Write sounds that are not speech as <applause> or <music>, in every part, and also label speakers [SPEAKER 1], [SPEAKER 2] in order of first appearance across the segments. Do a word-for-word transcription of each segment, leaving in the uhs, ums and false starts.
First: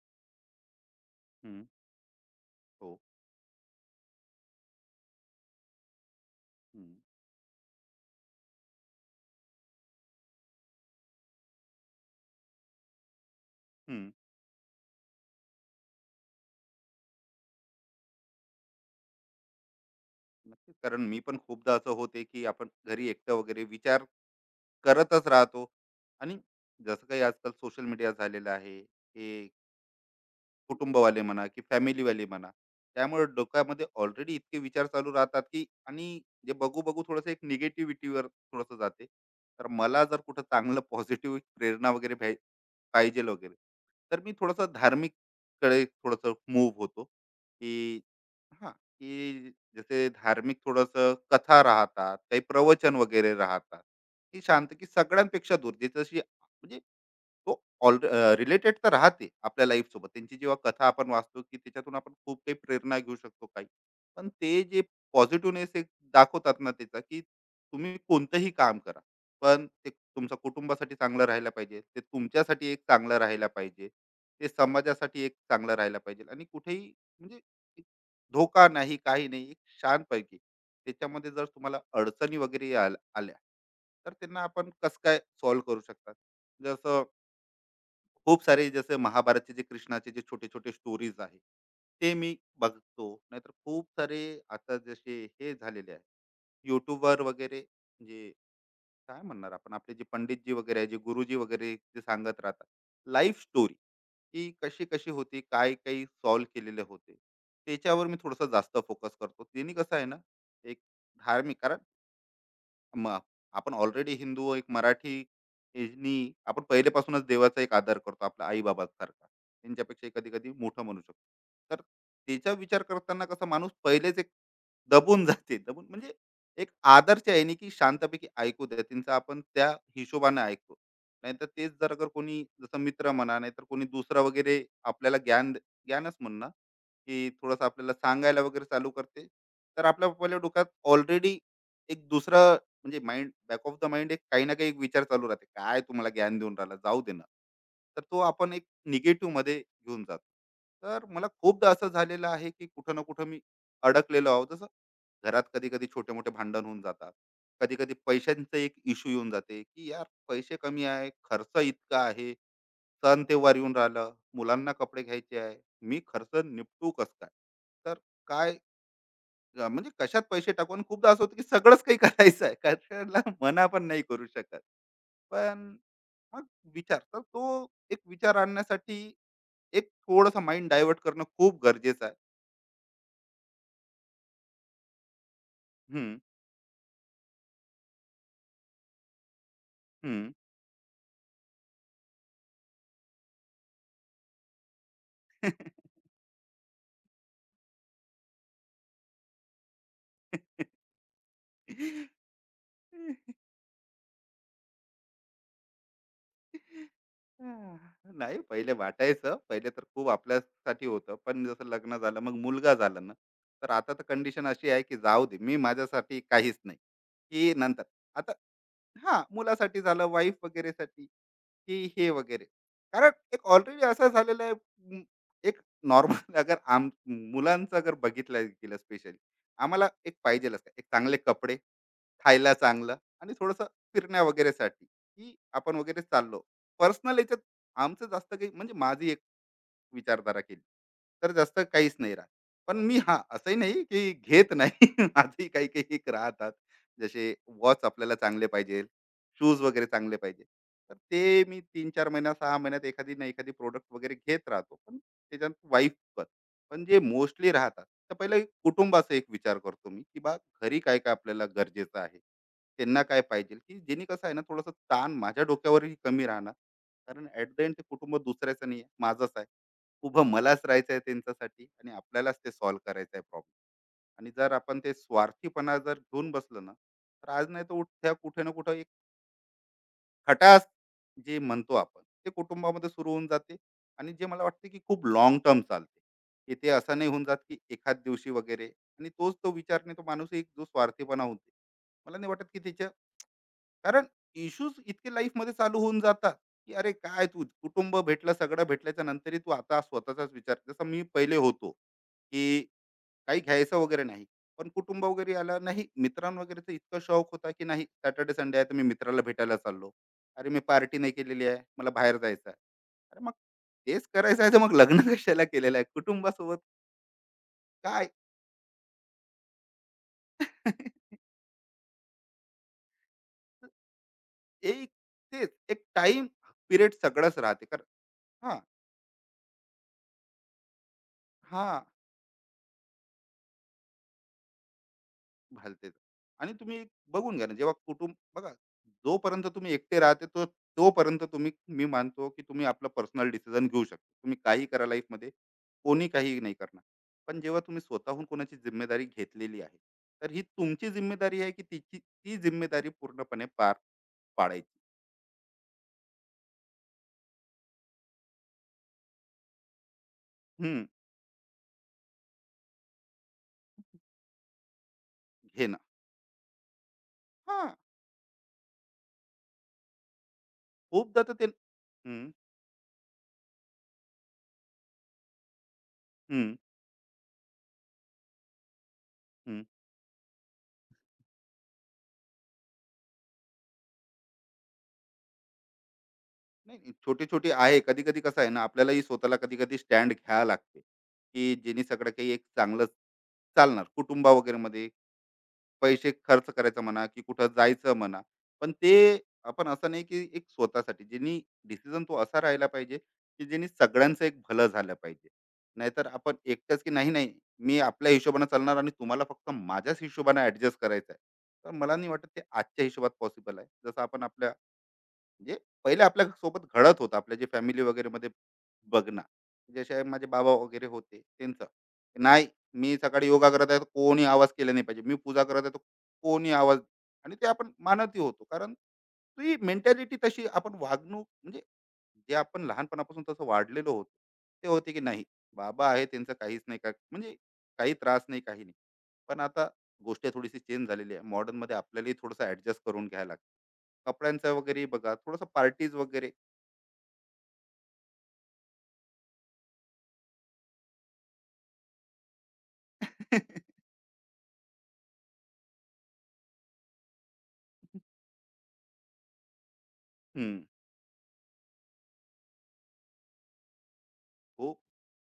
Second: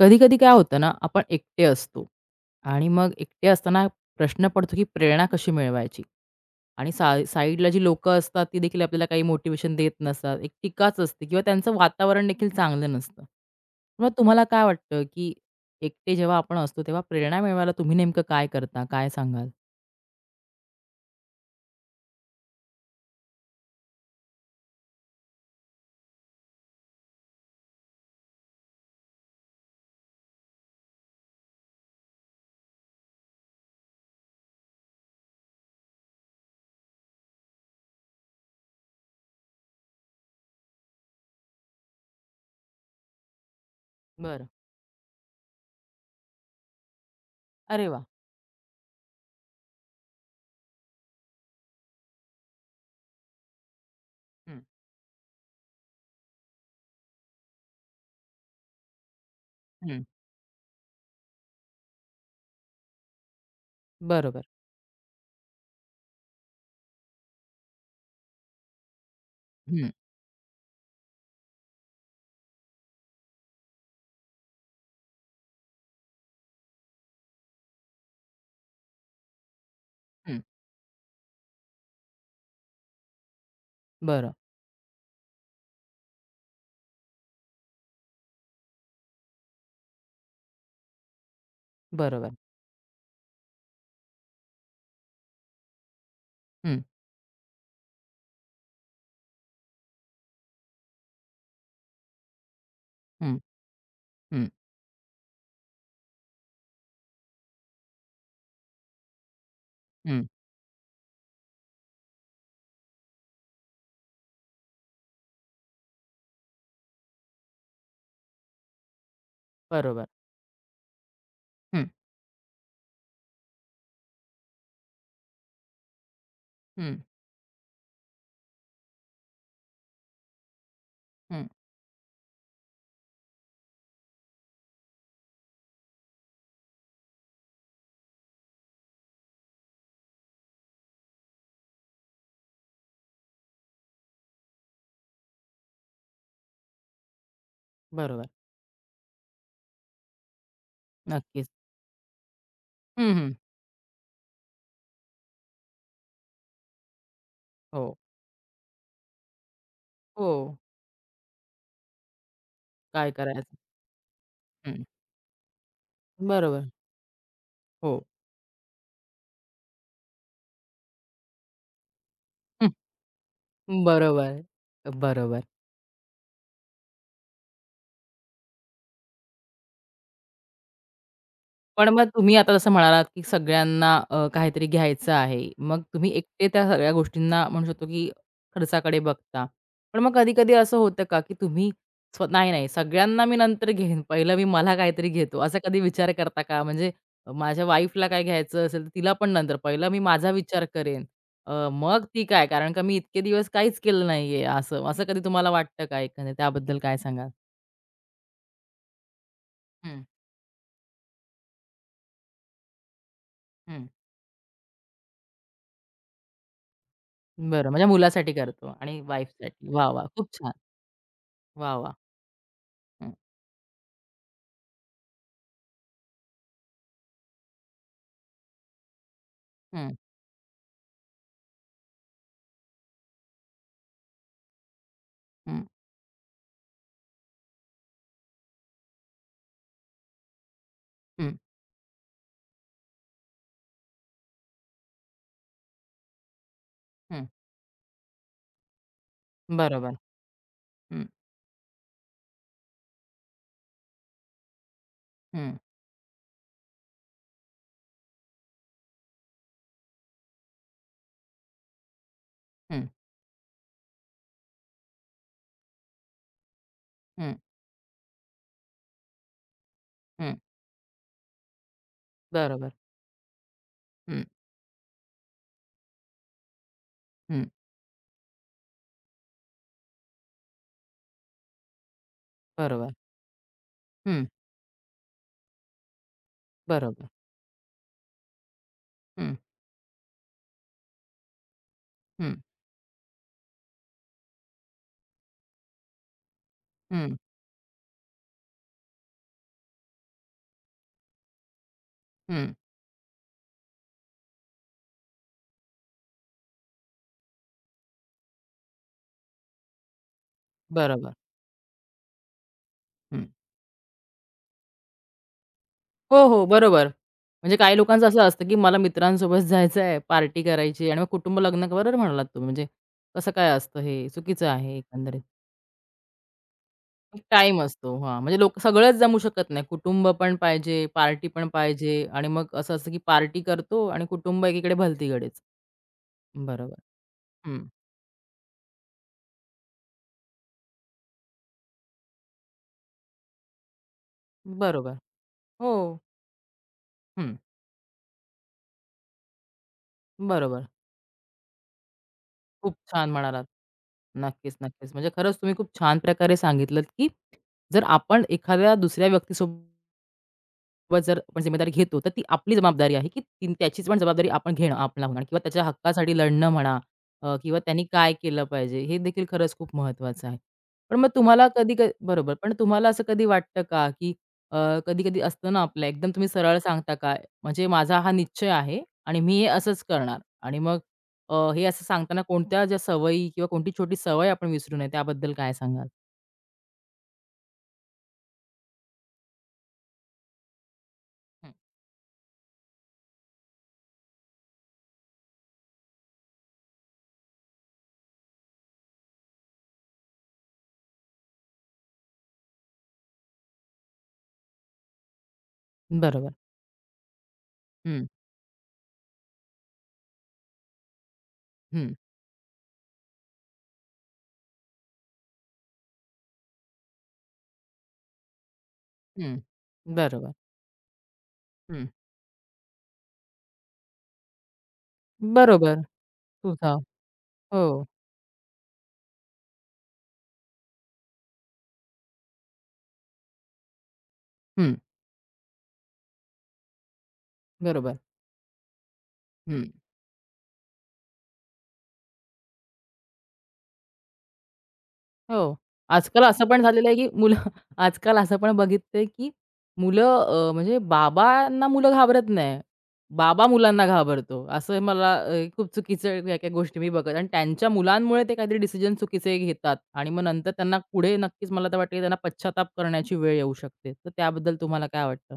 [SPEAKER 1] कधी-कधी काय होतं ना, आपण एकटे
[SPEAKER 2] हं,
[SPEAKER 1] असतो आणि
[SPEAKER 2] हो.
[SPEAKER 1] मग एकटे असताना प्रश्न पडतो, की प्रेरणा कशी मिळवायची?
[SPEAKER 2] हं,
[SPEAKER 1] आणि सा साईडला जी लोकं असतात, ती देखील आपल्याला काही मोटिवेशन देत नसतात. एक टीकाच असते किंवा त्यांचं वातावरण देखील चांगलं नसतं.
[SPEAKER 2] हं.
[SPEAKER 1] मग तुम्हाला काय वाटतं, की एकटे जेव्हा आपण असतो, तेव्हा प्रेरणा मिळवायला तुम्ही नेमकं काय करता? काय सांगाल?
[SPEAKER 2] नक्कीच. कारण मी पण खूपदा असं होते, की आपण घरी एकटं वगैरे विचार करतच राहतो आणि जसं काही आजकाल सोशल मीडिया झालेलं आहे, हे कुटुंबवाले म्हणा की फॅमिलीवाले म्हणा, त्यामुळे डोक्यामध्ये ऑलरेडी इतके विचार चालू राहतात की आणि जे बघू बघू थोडंसं एक निगेटिव्हिटीवर थोडंसं जाते. तर मला जर कुठं चांगलं <laughs> पॉझिटिव्ह प्रेरणा वगैरे भ्याय पाहिजे वगैरे, तर मी
[SPEAKER 1] बरं.
[SPEAKER 2] थोडंसं धार्मिककडे थोडंसं मूव्ह होतो की
[SPEAKER 1] अरे वाह!
[SPEAKER 2] हां, की जसे धार्मिक थोडंसं कथा राहतात, काही प्रवचन वगैरे राहतात. ही
[SPEAKER 1] हं,
[SPEAKER 2] शांत की सगळ्यांपेक्षा दूर जे जशी म्हणजे तो ऑल रिलेटेड तर राहते आपल्या लाईफ
[SPEAKER 1] हं.
[SPEAKER 2] सोबत. त्यांची जेव्हा कथा आपण वाचतो, की त्याच्यातून आपण खूप काही प्रेरणा घेऊ शकतो काही. पण
[SPEAKER 1] बरोबर.
[SPEAKER 2] ते जे पॉझिटिव्हनेस एक दाखवतात ना त्याचा, की तुम्ही कोणतंही काम करा, पण
[SPEAKER 1] हं,
[SPEAKER 2] ते तुमच्या कुटुंबासाठी चांगलं राहायला पाहिजे, ते तुमच्यासाठी एक चांगलं राहायला पाहिजे, ते समाजासाठी एक चांगलं राहायला पाहिजे आणि कुठेही म्हणजे एक धोका नाही, काही नाही, एक शांतपैकी.
[SPEAKER 1] हं.
[SPEAKER 2] त्याच्यामध्ये जर तुम्हाला अडचणी वगैरे आल- आल्या, तर
[SPEAKER 1] बरं.
[SPEAKER 2] त्यांना आपण कसं काय सॉल्व्ह करू शकतात. जसं खूप सारे जसे महाभारतचे जे कृष्णाचे जे छोटे छोटे स्टोरीज आहे, ते
[SPEAKER 1] बरोबर.
[SPEAKER 2] मी बघतो. नाहीतर खूप सारे आता जसे हे झालेले आहे
[SPEAKER 1] हं,
[SPEAKER 2] युट्यूबवर वगैरे, जे काय म्हणणार, आपण आपले जे पंडितजी वगैरे आहे, जे गुरुजी वगैरे जे सांगत राहतात
[SPEAKER 1] हं,
[SPEAKER 2] लाईफ स्टोरी,
[SPEAKER 1] हं,
[SPEAKER 2] की कशी कशी होती, काय काही सॉल्व्ह केलेले होते. त्याच्यावर मी थोडंसं जास्त फोकस करतो. त्यांनी कसं आहे ना,
[SPEAKER 1] हं.
[SPEAKER 2] एक धार्मिक कारण मग आपण ऑलरेडी हिंदू, एक मराठी, नी आपण पहिलेपासूनच देवाचा एक आदर करतो आपल्या आई बाबासारखा.
[SPEAKER 1] बरोबर.
[SPEAKER 2] त्यांच्यापेक्षा कधी कधी मोठं म्हणू शकतो. तर
[SPEAKER 1] हं,
[SPEAKER 2] त्याचा विचार करताना कसा माणूस पहिलेच एक दबून <laughs> जाते. दबून म्हणजे एक
[SPEAKER 1] हं,
[SPEAKER 2] आदरच्या आहे की शांतपैकी ऐकू द्या त्यांचा, आपण त्या हिशोबाने ऐकतो.
[SPEAKER 1] हं.
[SPEAKER 2] नाहीतर तेच जर अगर कोणी जसं मित्र म्हणा, नाहीतर कोणी दुसरा वगैरे आपल्याला ज्ञान, ज्ञानच म्हणणं की थोडंसं आपल्याला सांगायला वगैरे चालू करते, तर आपल्या पहिल्या डोक्यात ऑलरेडी एक दुसरा म्हणजे mind, back of the mind एक काही ना काही एक विचार चालू राहते, काय तुम्हाला ज्ञान देऊन राहिला जाऊ दे ना. तर तो
[SPEAKER 1] बरोबर.
[SPEAKER 2] आपण एक निगेटिव्ह मध्ये घेऊन जातो. तर मला
[SPEAKER 1] नक्कीच.
[SPEAKER 2] खूपदा असं झालेलं आहे, की कुठं ना
[SPEAKER 1] हं,
[SPEAKER 2] कुठं
[SPEAKER 1] हं.
[SPEAKER 2] मी अडकलेलो आहोत. जसं घरात कधी कधी छोटे मोठे भांडण होऊन जातात, कधी कधी
[SPEAKER 1] हो,
[SPEAKER 2] पैशांचा एक इश्यू येऊन जाते, की यार
[SPEAKER 1] हो.
[SPEAKER 2] पैसे कमी आहे, खर्च इतका आहे,
[SPEAKER 1] काय
[SPEAKER 2] सण
[SPEAKER 1] करायचं?
[SPEAKER 2] तेव्हार येऊन राहिलं, मुलांना
[SPEAKER 1] हं.
[SPEAKER 2] कपडे घ्यायचे आहे. मी खर्च
[SPEAKER 1] बरोबर.
[SPEAKER 2] निपटू कस काय, तर
[SPEAKER 1] हो.
[SPEAKER 2] काय अ, म्हणजे कशात पैसे टाकू. आणि खूपदा असं होतं की सगळंच काही करायचं आहे,
[SPEAKER 1] हं,
[SPEAKER 2] कशाला मना पण नाही करू
[SPEAKER 1] बरोबर,
[SPEAKER 2] शकत.
[SPEAKER 1] बरोबर.
[SPEAKER 2] पण मग विचार, तर तो एक विचार आणण्यासाठी एक थोडंसं माइंड डायव्हर्ट करणं खूप
[SPEAKER 1] पण
[SPEAKER 2] गरजेचं
[SPEAKER 1] मग
[SPEAKER 2] आहे.
[SPEAKER 1] तुम्ही आता जसं म्हणालात, की सगळ्यांना अ, काहीतरी घ्यायचं आहे. मग तुम्ही
[SPEAKER 2] हम्म,
[SPEAKER 1] एकटे त्या सगळ्या गोष्टींना म्हणू शकतो, की खर्चाकडे बघता. पण मग
[SPEAKER 2] हम्म.
[SPEAKER 1] कधी-कधी असं होतं का, की तुम्ही स्व नाही, नाही सगळ्यांना मी नंतर घेईन, पहिलं मी मला काहीतरी घेतो, असा कधी विचार करता का? म्हणजे अ, माझ्या वाईफला काय घ्यायचं असेल, तर तिला पण नंतर पहिलं मी माझा विचार करेन. अ, मग ती काय, कारण का मी इतके दिवस काहीच केलं नाहीये असं, असं कधी तुम्हाला वाटतं का एकंदरीत त्याबद्दल काय सांगाल?
[SPEAKER 2] हा, <laughs> नाही, पहिले वाटायचं, पहिले तर
[SPEAKER 1] हं,
[SPEAKER 2] खूप आपल्यासाठी होतं. पण जसं लग्न झालं, मग मुलगा झाला ना, तर
[SPEAKER 1] हं.
[SPEAKER 2] आता तर कंडिशन अशी आहे की जाऊ दे, मी माझ्यासाठी काहीच नाही. की
[SPEAKER 1] बरं,
[SPEAKER 2] नंतर
[SPEAKER 1] माझ्या मुलासाठी
[SPEAKER 2] आता
[SPEAKER 1] करतो आणि
[SPEAKER 2] हां,
[SPEAKER 1] वाईफसाठी.
[SPEAKER 2] मुलासाठी
[SPEAKER 1] वाह!
[SPEAKER 2] झालं,
[SPEAKER 1] वाह! खूप
[SPEAKER 2] वाईफ
[SPEAKER 1] छान.
[SPEAKER 2] वगैरेसाठी,
[SPEAKER 1] वाह,
[SPEAKER 2] की
[SPEAKER 1] वाह!
[SPEAKER 2] हे वगैरे. कारण
[SPEAKER 1] हं,
[SPEAKER 2] एक ऑलरेडी असं झालेलं आहे, म एक नॉर्मल <laughs> अगर आम मुलांचं अगर बघितलं गेलं स्पेशली, आम्हाला
[SPEAKER 1] हं,
[SPEAKER 2] एक पाहिजेलच आहे. एक चांगले कपडे, खायला चांगलं आणि थोडंसं फिरण्या वगैरेसाठी, की
[SPEAKER 1] हं,
[SPEAKER 2] आपण वगैरे चाललो. पर्सनल याच्यात आमचं जास्त काही म्हणजे माझी एक विचारधारा केली, तर
[SPEAKER 1] हं,
[SPEAKER 2] जास्त काहीच नाही राहत. पण मी, हा, असंही नाही की घेत नाही <laughs> माझंही काही काही एक राहतात.
[SPEAKER 1] हं.
[SPEAKER 2] जसे वॉच आपल्याला चांगले पाहिजे, शूज वगैरे
[SPEAKER 1] बरोबर.
[SPEAKER 2] चांगले पाहिजे. तर
[SPEAKER 1] हं,
[SPEAKER 2] ते मी तीन चार महिना, सहा महिन्यात एखादी ना एखादी प्रोडक्ट वगैरे घेत राहतो. पण त्याच्यात
[SPEAKER 1] हं,
[SPEAKER 2] वाईफ, पण पण जे मोस्टली राहतात, तर पहिले कुटुंबाचा एक विचार करतो मी, की बा घरी काय काय आपल्याला गरजेचं आहे,
[SPEAKER 1] हं,
[SPEAKER 2] त्यांना काय पाहिजे, की जेणे कसं आहे ना, थोडंसं ताण माझ्या डोक्यावरही कमी राहणार. कारण
[SPEAKER 1] हं,
[SPEAKER 2] ऍट द एंड ते कुटुंब दुसऱ्याचं नाही आहे, माझंच आहे. उभं
[SPEAKER 1] हं.
[SPEAKER 2] मलाच राहायचं आहे त्यांच्यासाठी आणि आपल्यालाच ते
[SPEAKER 1] बरोबर.
[SPEAKER 2] सॉल्व्ह करायचं आहे प्रॉब्लेम.
[SPEAKER 1] हं,
[SPEAKER 2] आणि जर आपण ते स्वार्थीपणा जर घेऊन बसलो ना, तर
[SPEAKER 1] हं.
[SPEAKER 2] आज नाही तर उठ्या कुठे ना कुठं एक खटास जे म्हणतो आपण, ते कुटुंबामध्ये
[SPEAKER 1] बरोबर.
[SPEAKER 2] सुरू होऊन जाते. आणि
[SPEAKER 1] हं,
[SPEAKER 2] जे मला वाटते की खूप लॉंग टर्म चालते, की ते असं
[SPEAKER 1] बरोबर.
[SPEAKER 2] नाही होऊन जात की एखाद दिवशी वगैरे. आणि
[SPEAKER 1] हं,
[SPEAKER 2] तोच तो विचार नाही, तो माणूस एक जो स्वार्थीपणा होते, मला नाही
[SPEAKER 1] हं,
[SPEAKER 2] वाटत की त्याच्या, कारण इश्यूज इतके लाईफ मध्ये चालू होऊन जातात, की अरे
[SPEAKER 1] हं,
[SPEAKER 2] काय, तू कुटुंब भेटलं, सगळं भेटल्याच्या नंतरही तू आता स्वतःचाच विचार, जसं मी पहिले होतो की
[SPEAKER 1] हं.
[SPEAKER 2] काही घ्यायचं वगैरे नाही. पण कुटुंब वगैरे आलं नाही, मित्रां वगैरेचं इतका शौक होता की नाही, सॅटर्डे संडे आहे तर मी मित्राला भेटायला चाललो, अरे मी पार्टी
[SPEAKER 1] बरोबर.
[SPEAKER 2] नाही केलेली आहे, मला बाहेर जायचं आहे. अरे
[SPEAKER 1] हं.
[SPEAKER 2] मग तेच करायचं आहे, तर मग लग्न <laughs> कशाला केलेलं आहे
[SPEAKER 1] हो, हो.
[SPEAKER 2] कुटुंबासोबत?
[SPEAKER 1] बरोबर. म्हणजे काही लोकांचं
[SPEAKER 2] काय
[SPEAKER 1] असं असतं, की मला मित्रांसोबत <laughs> जायचं आहे, पार्टी करायची आणि मग
[SPEAKER 2] <laughs>
[SPEAKER 1] कुटुंब लग्न बरोबर म्हणालात तुम्ही. म्हणजे कसं काय असतं हे चुकीचं आहे
[SPEAKER 2] एक
[SPEAKER 1] एकंदरीत.
[SPEAKER 2] तेच एक टाइम पिरियड
[SPEAKER 1] एक
[SPEAKER 2] सगळंच
[SPEAKER 1] टाईम
[SPEAKER 2] राहते कारण.
[SPEAKER 1] असतो. हां, म्हणजे लोक
[SPEAKER 2] हा,
[SPEAKER 1] सगळेच जमू शकत नाही. कुटुंब पण पाहिजे, पार्टी पण
[SPEAKER 2] हा,
[SPEAKER 1] पाहिजे आणि मग असं असतं, की पार्टी करतो आणि कुटुंब एकीकडे भलतीकडेच.
[SPEAKER 2] घालतेच. आणि
[SPEAKER 1] बरोबर.
[SPEAKER 2] तुम्ही बघून घ्या ना,
[SPEAKER 1] हं,
[SPEAKER 2] जेव्हा कुटुंब बघा, जोपर्यंत तुम्ही एकटे राहते, तो तोपर्यंत तुम्ही, मी मानतो की तुम्ही आपलं पर्सनल डिसिजन घेऊ शकता, तुम्ही काही करा
[SPEAKER 1] बरोबर.
[SPEAKER 2] लाईफमध्ये,
[SPEAKER 1] हो.
[SPEAKER 2] कोणी काही नाही करणार.
[SPEAKER 1] हं,
[SPEAKER 2] पण जेव्हा तुम्ही स्वतःहून कोणाची जिम्मेदारी घेतलेली आहे, तर ही
[SPEAKER 1] बरोबर.
[SPEAKER 2] तुमची जिम्मेदारी आहे की तिची ती
[SPEAKER 1] खूप
[SPEAKER 2] जिम्मेदारी
[SPEAKER 1] छान म्हणालात.
[SPEAKER 2] पूर्णपणे पार
[SPEAKER 1] नक्कीच,
[SPEAKER 2] पाडायची.
[SPEAKER 1] नक्कीच. म्हणजे खरंच तुम्ही खूप छान प्रकारे सांगितलत, की जर आपण एखाद्या दुसऱ्या व्यक्तीसोबत
[SPEAKER 2] हम्म,
[SPEAKER 1] वर जर आपण जिम्मेदारी घेतो, तर ती आपली जबाबदारी आहे, की ती त्याचीच पण जबाबदारी आपण घेणं आपला होणार किंवा त्याच्या
[SPEAKER 2] घेणं,
[SPEAKER 1] हक्कासाठी लढणं म्हणा अ, किंवा
[SPEAKER 2] हा.
[SPEAKER 1] त्यांनी काय केलं पाहिजे, हे देखील खरंच खूप महत्त्वाचं आहे. पण मग
[SPEAKER 2] खूपदा तर ते
[SPEAKER 1] तुम्हाला कधी क
[SPEAKER 2] हम्म,
[SPEAKER 1] बरोबर. पण तुम्हाला असं कधी वाटतं का, की कधी-कधी असतं ना आपलं एकदम तुम्ही
[SPEAKER 2] हम्म,
[SPEAKER 1] सरळ सांगता का, म्हणजे माझा हा निश्चय आहे आणि मी हे
[SPEAKER 2] हम्म.
[SPEAKER 1] असंच करणार आणि मग अ, हे असं सांगताना कोणत्या ज्या सवयी किंवा कोणती छोटी सवय आपण विसरू नये, त्याबद्दल काय सांगाल?
[SPEAKER 2] नाही नाही, छोटी छोटी आहे. कधी कधी कसं आहे ना, आपल्यालाही स्वतःला कधी कधी स्टँड घ्यावं लागते,
[SPEAKER 1] हं.
[SPEAKER 2] की जेणे सगळं काही एक चांगलं चालणार कुटुंबा वगैरे मध्ये. पैसे खर्च करायचं म्हणा की कुठं जायचं म्हणा, पण ते आपण असं नाही की एक स्वतःसाठी ज्यांनी डिसिजन तो असा राहिला पाहिजे की ज्यांनी सगळ्यांचं एक भलं झालं पाहिजे. नाहीतर
[SPEAKER 1] बरोबर.
[SPEAKER 2] आपण एकटंच की, नाही नाही, मी
[SPEAKER 1] हं,
[SPEAKER 2] आपल्या हिशोबाने चालणार आणि तुम्हाला फक्त माझ्याच हिशोबाने ऍडजस्ट करायचं आहे, तर
[SPEAKER 1] हं,
[SPEAKER 2] मला नाही वाटत ते आजच्या हिशोबात पॉसिबल आहे. जसं आपण आपल्या, म्हणजे पहिले आपल्या सोबत घडत होतं आपल्या जे फॅमिली वगैरे मध्ये, बघणं
[SPEAKER 1] हं.
[SPEAKER 2] जसे माझे
[SPEAKER 1] बरोबर.
[SPEAKER 2] बाबा वगैरे होते त्यांचं,
[SPEAKER 1] हं.
[SPEAKER 2] नाही, मी सकाळी योगा करत आहे तर कोणी आवाज केला नाही पाहिजे, मी पूजा करत आहे तर
[SPEAKER 1] बरोबर.
[SPEAKER 2] कोणी आवाज.
[SPEAKER 1] सुझाव.
[SPEAKER 2] आणि ते आपण
[SPEAKER 1] हो.
[SPEAKER 2] मानतही होतो कारण, तर ही मेंटॅलिटी तशी आपण वागणूक म्हणजे जे आपण लहानपणापासून तसं वाढलेलो होतो, ते
[SPEAKER 1] हं.
[SPEAKER 2] होते की नाही बाबा आहे, त्यांचं काहीच नाही का म्हणजे, काही
[SPEAKER 1] बरोबर.
[SPEAKER 2] त्रास नाही, काही नाही. पण आता
[SPEAKER 1] हं.
[SPEAKER 2] गोष्ट थोडीशी चेंज झालेली आहे modern मध्ये, आपल्यालाही थोडंसं ऍडजस्ट करून घ्यायला लागतं. कपड्यांचं वगैरे बघा, थोडंसं
[SPEAKER 1] हो.
[SPEAKER 2] पार्टीज
[SPEAKER 1] आजकाल
[SPEAKER 2] वगैरे
[SPEAKER 1] असं पण झालेलं आहे, की मुलं <laughs> आजकाल असं पण बघितलंय, की मुलं अ, म्हणजे बाबांना मुलं घाबरत नाही. बाबा
[SPEAKER 2] <laughs>
[SPEAKER 1] मुलांना घाबरतो. असं मला अ, खूप चुकीचं काही-काही गोष्टी मी बघत आणि त्यांच्या मुलांमुळे ते काहीतरी डिसिजन चुकीचे घेतात आणि मग नंतर
[SPEAKER 2] हम्म,
[SPEAKER 1] त्यांना पुढे नक्कीच मला तर वाटतं, की त्यांना पश्चाताप करण्याची वेळ येऊ शकते. तर त्याबद्दल
[SPEAKER 2] खूप,
[SPEAKER 1] तुम्हाला काय वाटतं?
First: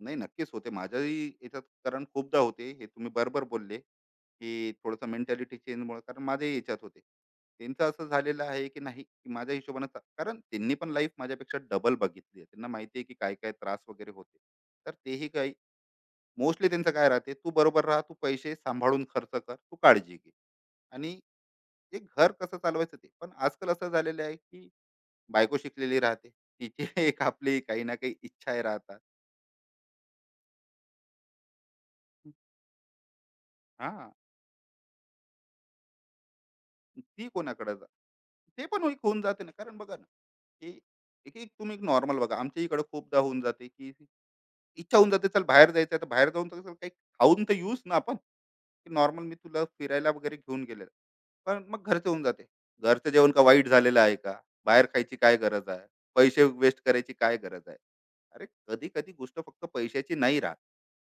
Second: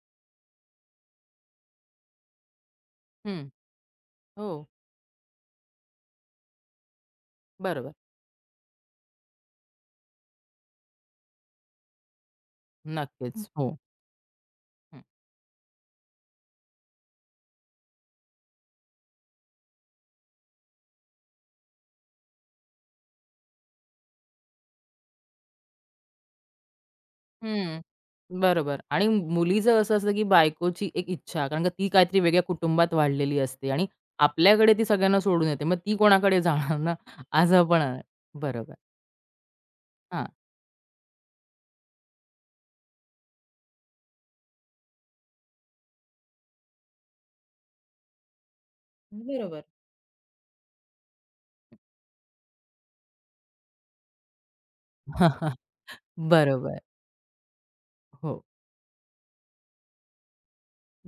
[SPEAKER 2] नाही नक्कीच होते माझ्याही याच्यात. कारण खूपदा होते हे, तुम्ही बरोबर
[SPEAKER 1] हं.
[SPEAKER 2] बोलले,
[SPEAKER 1] हो.
[SPEAKER 2] की थोडंसं मेंटॅलिटी चेंजमुळे कारण माझ्याही याच्यात होते. त्यांचं
[SPEAKER 1] बरोबर.
[SPEAKER 2] असं झालेलं आहे की नाही, की माझ्या हिशोबानं चा- कारण त्यांनी पण लाईफ माझ्यापेक्षा डबल बघितली आहे. त्यांना माहिती आहे की काय
[SPEAKER 1] नक्कीच.
[SPEAKER 2] काय
[SPEAKER 1] हो.
[SPEAKER 2] त्रास वगैरे होते, तर तेही काही मोस्टली त्यांचं काय राहते, तू बरोबर राहा, तू पैसे सांभाळून खर्च कर, तू काळजी घे. आणि जे घर कसं चालवायचं, ते पण आजकाल असं झालेलं आहे की बायको शिकलेली राहते, तिचे <laughs> एक आपली
[SPEAKER 1] हं,
[SPEAKER 2] काही ना काही इच्छा
[SPEAKER 1] बरोबर
[SPEAKER 2] राहतात.
[SPEAKER 1] आणि मुलीचं असं असतं, की बायकोची एक इच्छा कारण का ती काहीतरी वेगळ्या कुटुंबात वाढलेली असते आणि
[SPEAKER 2] हा,
[SPEAKER 1] आपल्याकडे ती सगळ्यांना सोडून येते. मग ती कोणाकडे जाणार ना?
[SPEAKER 2] ती
[SPEAKER 1] असं
[SPEAKER 2] कोणाकडे
[SPEAKER 1] पण
[SPEAKER 2] जा,
[SPEAKER 1] आहे.
[SPEAKER 2] ते
[SPEAKER 1] बरोबर.
[SPEAKER 2] पण एक होऊन जाते ना. कारण बघा ना,
[SPEAKER 1] हां.
[SPEAKER 2] की एक एक तुम्ही नॉर्मल बघा आमच्या इकडे, खूपदा होऊन जाते की इच्छा होऊन जाते, चल बाहेर जायचं आहे तर बाहेर जाऊन तर चल काही खाऊन तर येऊच ना आपण, की नॉर्मल मी
[SPEAKER 1] बरोबर.
[SPEAKER 2] तुला फिरायला वगैरे घेऊन गेलेलं. पण मग घरचं होऊन जाते. घरचं जेवण का वाईट झालेलं आहे का? बाहेर खायची काय
[SPEAKER 1] <laughs>
[SPEAKER 2] गरज आहे? पैसे वेस्ट
[SPEAKER 1] बरोबर.
[SPEAKER 2] करायची काय गरज आहे?
[SPEAKER 1] हो,
[SPEAKER 2] अरे कधी-कधी गोष्ट फक्त पैशाची नाही राहत.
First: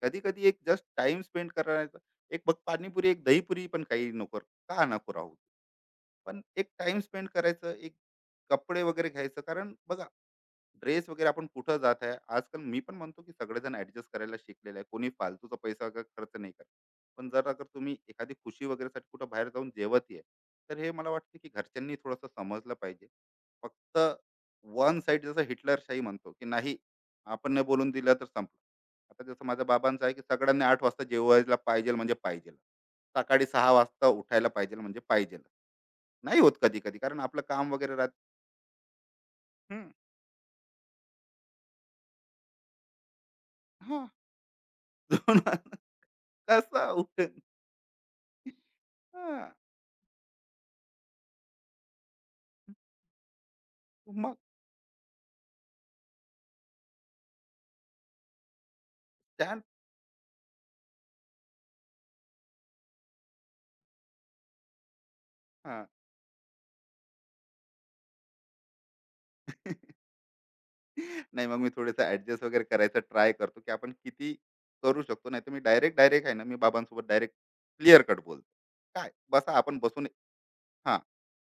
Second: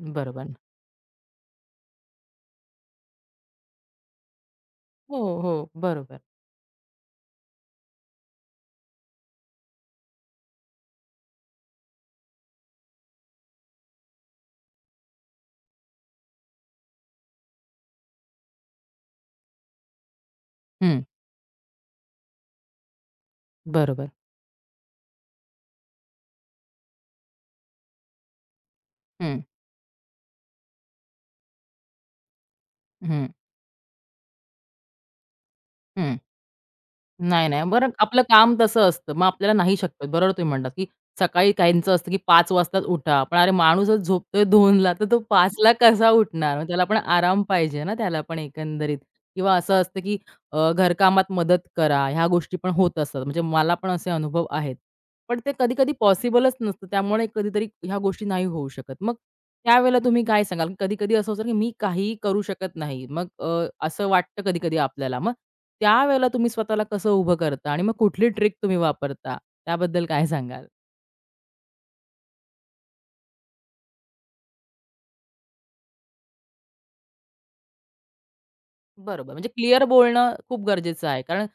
[SPEAKER 2] कधी-कधी
[SPEAKER 1] बरोबर.
[SPEAKER 2] एक जस्ट टाईम स्पेंड करायचा. एक बघ पाणीपुरी, एक दहीपुरी, पण काही नको का? नको
[SPEAKER 1] हो,
[SPEAKER 2] राहू? दे,
[SPEAKER 1] हो, बरोबर.
[SPEAKER 2] पण एक टाईम स्पेंड करायचं, एक कपडे वगैरे घ्यायचं. कारण बघा, ड्रेस वगैरे आपण कुठं जात आहे आजकाल. मी पण म्हणतो की सगळेजण ऍडजस्ट करायला शिकलेले आहे, कोणी फालतूचा पैसा वगैरे खर्च नाही करत. पण जर अगर तुम्ही एखादी खुशी वगैरेसाठी कुठं बाहेर जाऊन जेवत आहे, तर हे
[SPEAKER 1] हं,
[SPEAKER 2] मला वाटतं की घरच्यांनी थोडंसं समजलं पाहिजे. फक्त
[SPEAKER 1] बरोबर.
[SPEAKER 2] वन साईड जसं हिटलरशाही म्हणतो की नाही, आपण नाही बोलून दिलं तर संपलं. आता
[SPEAKER 1] हं,
[SPEAKER 2] जसं माझ्या बाबांचं आहे, की सगळ्यांनी आठ वाजता जेवायला पाहिजे म्हणजे पाहिजे,
[SPEAKER 1] हं,
[SPEAKER 2] सकाळी सहा वाजता उठायला पाहिजे म्हणजे पाहिजे.
[SPEAKER 1] हं.
[SPEAKER 2] नाही होत कधी कधी, कारण आपलं
[SPEAKER 1] नाही, नाही.
[SPEAKER 2] काम
[SPEAKER 1] बरं
[SPEAKER 2] वगैरे राहत.
[SPEAKER 1] आपलं काम तसं असतं. मग आपल्याला नाही
[SPEAKER 2] हम्म,
[SPEAKER 1] शक्यत. बरोबर तुम्ही म्हणलात, की सकाळी काहींचं असतं, की पाच वाजताच उठा. पण अरे माणूसच झोपतोय दोनला, तर तो
[SPEAKER 2] हा
[SPEAKER 1] पाचला
[SPEAKER 2] <laughs>
[SPEAKER 1] कसा उठणार? मग त्याला
[SPEAKER 2] कसं
[SPEAKER 1] पण
[SPEAKER 2] उठेन?
[SPEAKER 1] आराम पाहिजे ना, त्याला पण एकंदरीत.
[SPEAKER 2] हां.
[SPEAKER 1] किंवा असं असतं, की अ, घरकामात मदत करा, ह्या गोष्टी पण होत असतात. म्हणजे मला पण असे
[SPEAKER 2] मग
[SPEAKER 1] अनुभव आहेत. पण ते कधी-कधी पॉसिबलच नसतं. त्यामुळे कधीतरी ह्या गोष्टी नाही होऊ शकत. मग
[SPEAKER 2] त्या,
[SPEAKER 1] त्यावेळेला तुम्ही काय सांगाल? कधी-कधी असं होतं, की मी काहीही करू शकत नाही. मग अ, असं वाटतं कधी-कधी आपल्याला. मग
[SPEAKER 2] हां.
[SPEAKER 1] त्यावेळेला तुम्ही स्वतःला कसं उभं करता आणि मग कुठली ट्रिक तुम्ही वापरता?
[SPEAKER 2] <laughs>
[SPEAKER 1] त्याबद्दल काय सांगाल?
[SPEAKER 2] नाही, मग मी थोडंसं ॲडजस्ट वगैरे करायचा ट्राय करतो, की आपण किती करू शकतो. नाहीतर मी डायरेक्ट, डायरेक्ट आहे ना, मी बाबांसोबत डायरेक्ट क्लिअर कट बोलतो. "काय?
[SPEAKER 1] बरोबर. म्हणजे
[SPEAKER 2] बसा, आपण
[SPEAKER 1] क्लिअर
[SPEAKER 2] बसून."
[SPEAKER 1] बोलणं खूप
[SPEAKER 2] हां.
[SPEAKER 1] गरजेचं आहे. कारण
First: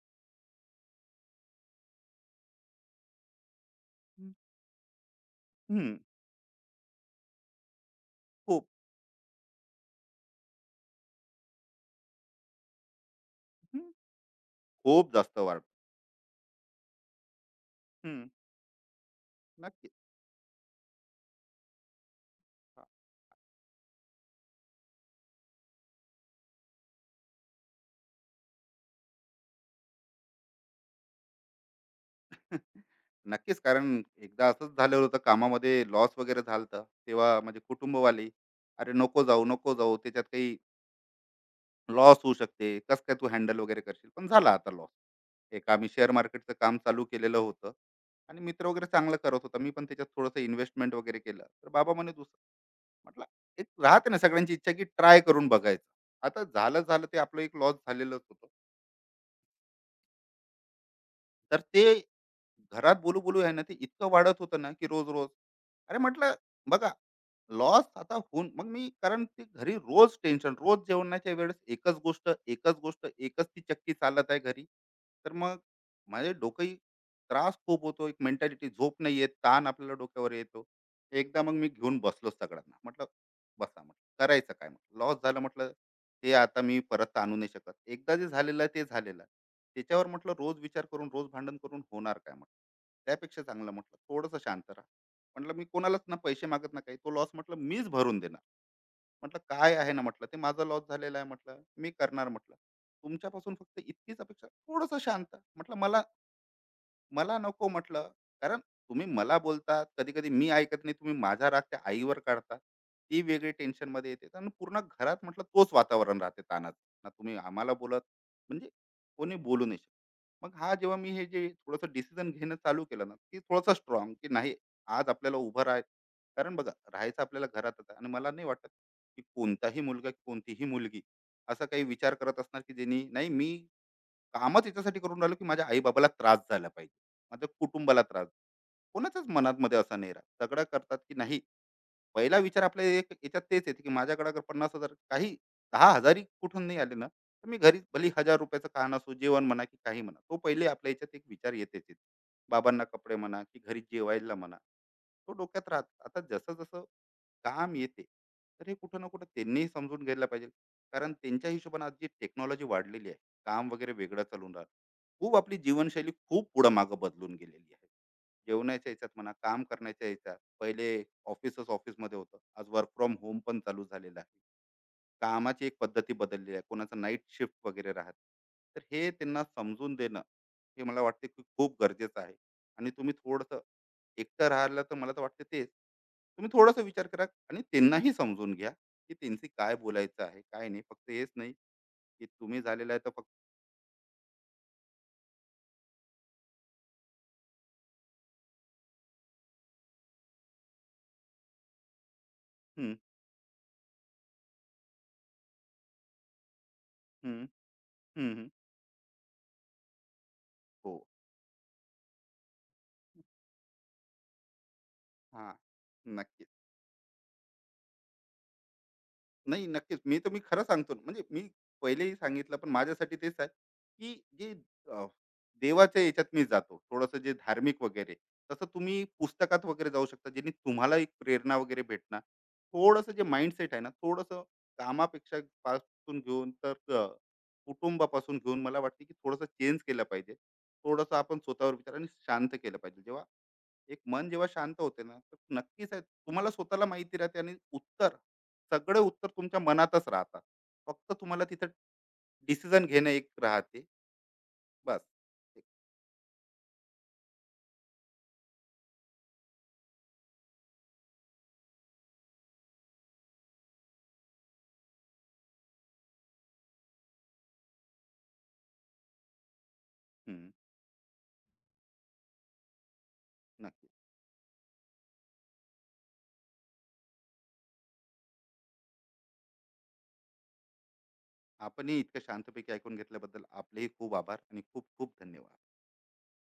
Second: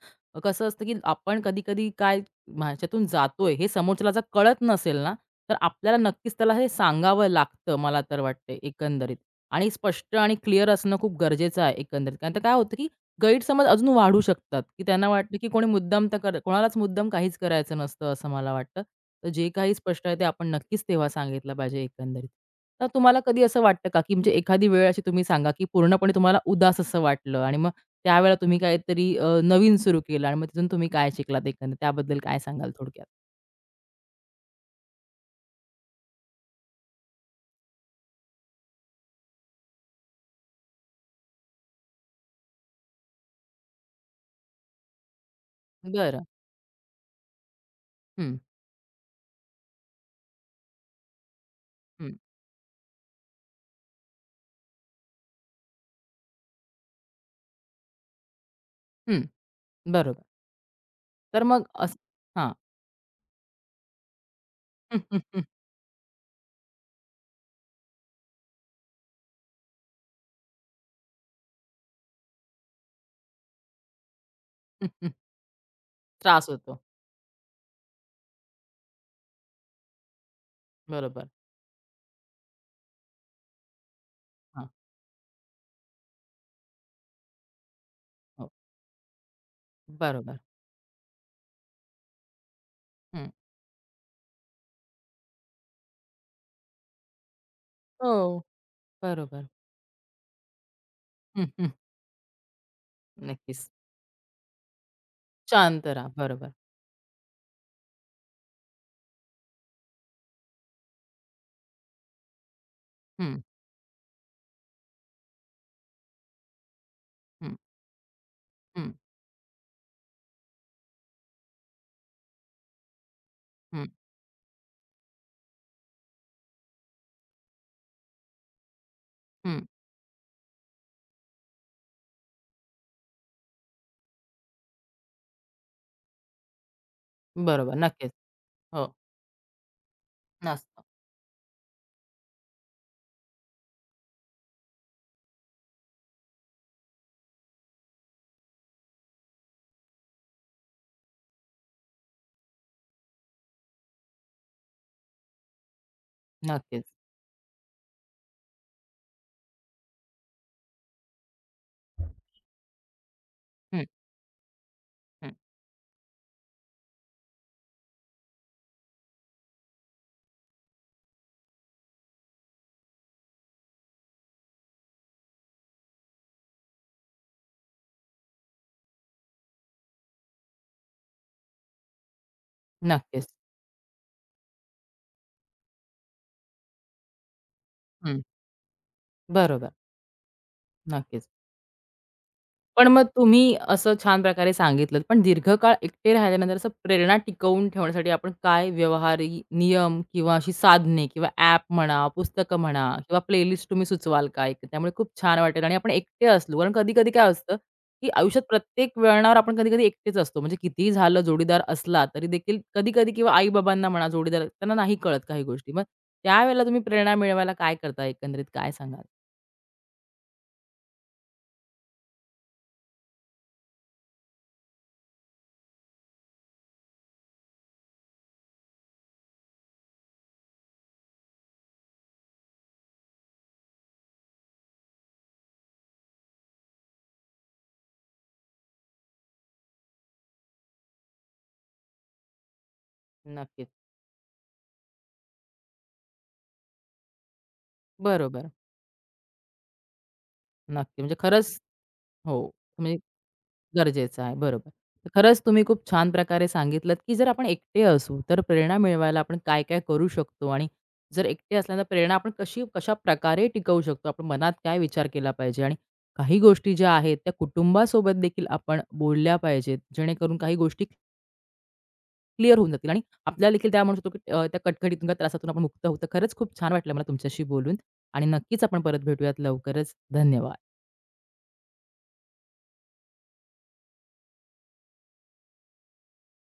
[SPEAKER 1] कसं असतं, की आपण कधी-कधी काय ह्याच्यातून जातोय हे समोरच्याला जर कळत नसेल ना, तर आपल्याला
[SPEAKER 2] "हं,
[SPEAKER 1] नक्कीच त्याला हे सांगावं लागतं मला तर वाटते
[SPEAKER 2] खूप,
[SPEAKER 1] एकंदरीत. आणि स्पष्ट आणि क्लिअर असणं खूप गरजेचं आहे एकंदरीत. कारण तर काय होतं, की गैरसमज
[SPEAKER 2] हं,
[SPEAKER 1] अजून वाढू शकतात, की त्यांना
[SPEAKER 2] खूप
[SPEAKER 1] वाटतं,
[SPEAKER 2] जास्त
[SPEAKER 1] की कोणी
[SPEAKER 2] वाढतो."
[SPEAKER 1] मुद्दाम तर कर कोणालाच मुद्दाम काहीच करायचं नसतं
[SPEAKER 2] "हं,
[SPEAKER 1] असं मला वाटतं. तर जे काही
[SPEAKER 2] नक्कीच."
[SPEAKER 1] स्पष्ट आहे ते आपण नक्कीच तेव्हा सांगितलं पाहिजे एकंदरीत. तर
[SPEAKER 2] हां.
[SPEAKER 1] तुम्हाला कधी असं वाटतं का, की म्हणजे एखादी वेळ अशी तुम्ही सांगा, की पूर्णपणे तुम्हाला उदास असं वाटलं आणि मग त्यावेळेला तुम्ही काहीतरी अ, नवीन सुरू केलं आणि मग तिथून तुम्ही काय शिकलात एकंदरीत त्याबद्दल काय सांगाल
[SPEAKER 2] <laughs>
[SPEAKER 1] थोडक्यात?
[SPEAKER 2] नक्कीच, कारण एकदा असंच झालेलं होतं, कामामध्ये लॉस वगैरे झालं. तेव्हा माझे कुटुंबवाले, "अरे नको जाऊ, नको जाऊ. त्याच्यात काही लॉस होऊ शकते. कसं काय तू हँडल वगैरे करशील?" पण झाला आता लॉस. एक आम्ही शेअर
[SPEAKER 1] बरं.
[SPEAKER 2] मार्केटचं काम चालू केलेलं होतं
[SPEAKER 1] हं,
[SPEAKER 2] आणि मित्र वगैरे चांगलं करत होता. मी पण त्याच्यात थोडंसं इन्व्हेस्टमेंट वगैरे केलं. तर बाबा म्हणे
[SPEAKER 1] हं,
[SPEAKER 2] दुसरं, म्हटलं एक राहते ना सगळ्यांची इच्छा की ट्राय करून बघायचं. आता झालं-झालं ते आपलं एक लॉस झालेलंच होतं.
[SPEAKER 1] हं. बरोबर. तर
[SPEAKER 2] तर
[SPEAKER 1] मग
[SPEAKER 2] ते
[SPEAKER 1] असं हां.
[SPEAKER 2] घरात बोलू-बोलू आहे ना, ते इतकं वाढत होतं ना की रोज-रोज.
[SPEAKER 1] <laughs>
[SPEAKER 2] अरे म्हटलं बघा, लॉस आता होऊन मग मी, कारण ते घरी रोज टेन्शन, रोज जेवणाच्या वेळेस एकच गोष्ट, एकच गोष्ट, एकच ती चक्की चालत आहे घरी. तर मग माझे
[SPEAKER 1] त्रास
[SPEAKER 2] डोकंही
[SPEAKER 1] होतो.
[SPEAKER 2] त्रास खूप होतो, एक मेंटॅलिटी, झोप नाही येत, ताण आपल्याला डोक्यावर येतो.
[SPEAKER 1] बरोबर.
[SPEAKER 2] एकदा मग मी घेऊन बसलो सगळ्यांना, म्हटलं बसा, म्हटलं करायचं
[SPEAKER 1] हां.
[SPEAKER 2] काय, म्हटलं लॉस झालं, म्हटलं ते आता मी परत आणू नाही शकत. एकदा जे
[SPEAKER 1] हो.
[SPEAKER 2] झालेलं आहे ते झालेलं आहे, त्याच्यावर म्हटलं
[SPEAKER 1] बरोबर.
[SPEAKER 2] रोज विचार करून रोज भांडण करून होणार काय, म्हटलं
[SPEAKER 1] हं.
[SPEAKER 2] त्यापेक्षा चांगलं, म्हटलं थोडंसं शांत राहा. म्हटलं मी कोणालाच ना पैसे मागत ना काही, तो लॉस म्हटलं मीच भरून
[SPEAKER 1] हो.
[SPEAKER 2] देणार. म्हटलं
[SPEAKER 1] बरोबर.
[SPEAKER 2] काय आहे ना, म्हटलं ते माझा लॉस झालेला आहे,
[SPEAKER 1] हं,
[SPEAKER 2] म्हटलं
[SPEAKER 1] हं.
[SPEAKER 2] मी करणार. म्हटलं तुमच्यापासून
[SPEAKER 1] नक्कीच.
[SPEAKER 2] फक्त इतकीच अपेक्षा, थोडंसं शांत, म्हटलं
[SPEAKER 1] शांत
[SPEAKER 2] मला.
[SPEAKER 1] राहा. बरोबर.
[SPEAKER 2] मला नको, म्हटलं, कारण तुम्ही मला बोलता, कधी कधी मी ऐकत नाही, तुम्ही माझा राग त्या आईवर काढता, ती
[SPEAKER 1] हं,
[SPEAKER 2] वेगळी टेन्शन मध्ये येते आणि पूर्ण घरात म्हटलं तोच वातावरण राहते तानात. ना तुम्ही
[SPEAKER 1] हं,
[SPEAKER 2] आम्हाला बोलत, म्हणजे
[SPEAKER 1] हं,
[SPEAKER 2] कोणी बोलू नाही शकत. मग हा जेव्हा मी हे जे थोडंसं डिसिजन घेणं चालू केलं ना, की थोडंसं
[SPEAKER 1] हं,
[SPEAKER 2] स्ट्रॉंग की नाही, आज आपल्याला उभं राहाय, कारण बघा, राहायचं आपल्याला घरातच आहे. आणि मला नाही वाटत की
[SPEAKER 1] हं.
[SPEAKER 2] कोणताही मुलगा, कोणतीही मुलगी असा काही विचार करत असणार की ज्यांनी, नाही, मी कामच याच्यासाठी करून राहिलो की माझ्या आई बाबाला त्रास झाला पाहिजे, माझ्या
[SPEAKER 1] बरोबर.
[SPEAKER 2] कुटुंबाला
[SPEAKER 1] नक्कीच.
[SPEAKER 2] त्रास.
[SPEAKER 1] हो.
[SPEAKER 2] कोणाच्याच मनात मध्ये असं नाही राहत, सगळं
[SPEAKER 1] नसतं.
[SPEAKER 2] करतात की नाही, पहिला विचार आपल्या एक याच्यात तेच येते की माझ्याकडे अगर पन्नास हजार काही 10,000ही कुठून नाही आले ना, तर मी घरी भले ₹एक हजार चं खाणं असो, जेवण म्हणा की काही म्हणा, तो पहिले आपल्या याच्यात एक विचार येतेच येते. बाबांना कपडे म्हणा की घरी जेवायला म्हणा, तो डोक्यात राहतो. आता जसं-जसं
[SPEAKER 1] नक्कीच.
[SPEAKER 2] काम येते, तर हे कुठं ना कुठं त्यांनीही समजून घ्यायला पाहिजे. कारण त्यांच्या हिशोबाने आज जी टेक्नॉलॉजी वाढलेली आहे, काम
[SPEAKER 1] हं,
[SPEAKER 2] वगैरे वेगळं चालून राहिलं.
[SPEAKER 1] हं.
[SPEAKER 2] खूप आपली जीवनशैली खूप पुढं मागं बदलून गेलेली आहे. जेवणाच्या ह्याच्यात म्हणा, काम करण्याच्या ह्याच्यात. पहिले ऑफिसच ऑफिसमध्ये होतं, आज वर्क फ्रॉम होम पण चालू झालेलं आहे. कामाची एक पद्धती बदलली आहे, कोणाचं नाईट शिफ्ट वगैरे राहते. तर हे त्यांना समजून देणं, हे मला वाटते की खूप गरजेचं आहे. आणि तुम्ही
[SPEAKER 1] नक्कीच.
[SPEAKER 2] थोडंसं एकटं राहिलं, तर मला तर वाटतं तेच तुम्ही थोडासा विचार करा आणि त्यांनाही
[SPEAKER 1] हं.
[SPEAKER 2] समजून घ्या, की त्यांची
[SPEAKER 1] बरोबर.
[SPEAKER 2] काय बोलायचं आहे काय नाही, फक्त
[SPEAKER 1] नक्कीच.
[SPEAKER 2] हेच नाही की तुम्ही
[SPEAKER 1] पण
[SPEAKER 2] झालेलं आहे
[SPEAKER 1] मग
[SPEAKER 2] तर फक्त.
[SPEAKER 1] तुम्ही असं छान प्रकारे सांगितलत, पण दीर्घकाळ एकटे राहिल्यानंतर असं प्रेरणा टिकवून ठेवण्यासाठी आपण काय व्यवहारी नियम किंवा अशी साधने किंवा ॲप म्हणा, पुस्तकं म्हणा
[SPEAKER 2] हं,
[SPEAKER 1] किंवा प्लेलिस्ट तुम्ही सुचवाल का? एक त्यामुळे खूप छान वाटेल आणि आपण एकटे असलो कारण कधी-कधी काय
[SPEAKER 2] हं,
[SPEAKER 1] असतं, की
[SPEAKER 2] हं,
[SPEAKER 1] आयुष्यात
[SPEAKER 2] हं.
[SPEAKER 1] प्रत्येक वळणावर आपण कधी-कधी एकटेच असतो. म्हणजे कितीही
[SPEAKER 2] हो,
[SPEAKER 1] झालं जोडीदार असला तरी देखील कधी-कधी किंवा आई-बाबांना म्हणा जोडीदार त्यांना नाही कळत काही
[SPEAKER 2] हां,
[SPEAKER 1] गोष्टी. मग
[SPEAKER 2] नक्कीच.
[SPEAKER 1] त्यावेळेला तुम्ही प्रेरणा मिळवायला काय करता एकंदरीत काय सांगाल?
[SPEAKER 2] नाही, नक्कीच. मी तर, मी खरं सांगतो ना, म्हणजे मी पहिलेही सांगितलं, पण माझ्यासाठी तेच आहे, की जे अ, देवाच्या याच्यात मी जातो, थोडंसं जे धार्मिक वगैरे. तसं तुम्ही पुस्तकात वगैरे जाऊ शकता, ज्यांनी तुम्हाला एक प्रेरणा वगैरे भेटणार. थोडंसं जे माइंडसेट आहे ना, थोडंसं कामापेक्षा पासून घेऊन तर अ, कुटुंबापासून घेऊन मला वाटते, की थोडंसं चेंज केलं पाहिजे. थोडंसं आपण स्वतःवर विचार आणि शांत केलं पाहिजे. जेव्हा
[SPEAKER 1] नक्कीच.
[SPEAKER 2] एक मन जेव्हा शांत होते ना, तर नक्कीच आहे तुम्हाला स्वतःला माहिती राहते आणि उत्तर,
[SPEAKER 1] बरोबर.
[SPEAKER 2] सगळे उत्तर तुमच्या मनातच राहतात.
[SPEAKER 1] नक्की.
[SPEAKER 2] फक्त
[SPEAKER 1] म्हणजे
[SPEAKER 2] तुम्हाला
[SPEAKER 1] खरंच
[SPEAKER 2] तिथं
[SPEAKER 1] हो,
[SPEAKER 2] डिसिजन
[SPEAKER 1] म्हणजे
[SPEAKER 2] घेणं एक राहते,
[SPEAKER 1] गरजेचं आहे. बरोबर.
[SPEAKER 2] बस.
[SPEAKER 1] तर खरंच तुम्ही खूप छान प्रकारे सांगितलत, की जर आपण एकटे असू, तर प्रेरणा मिळवायला आपण काय-काय करू शकतो आणि जर एकटे असल्यानं प्रेरणा आपण कशी कशाप्रकारे टिकवू शकतो? आपण मनात काय विचार केला पाहिजे? आणि काही गोष्टी ज्या आहेत, त्या कुटुंबासोबत देखील आपण बोलल्या पाहिजेत, जेणेकरून
[SPEAKER 2] हं,
[SPEAKER 1] काही गोष्टी क्लिअर होऊन जातील आणि आपल्याला देखील त्या
[SPEAKER 2] नक्कीच.
[SPEAKER 1] म्हणू शकतो, की अ, त्या कटकटीतून, त्या त्रासातून आपण मुक्त होतो. खरंच खूप छान वाटलं मला तुमच्याशी बोलून आणि नक्कीच आपण परत भेटूयात लवकरच. धन्यवाद.
[SPEAKER 2] आपणही इतकं शांतपैकी ऐकून घेतल्याबद्दल आपलेही खूप आभार आणि खूप खूप धन्यवाद.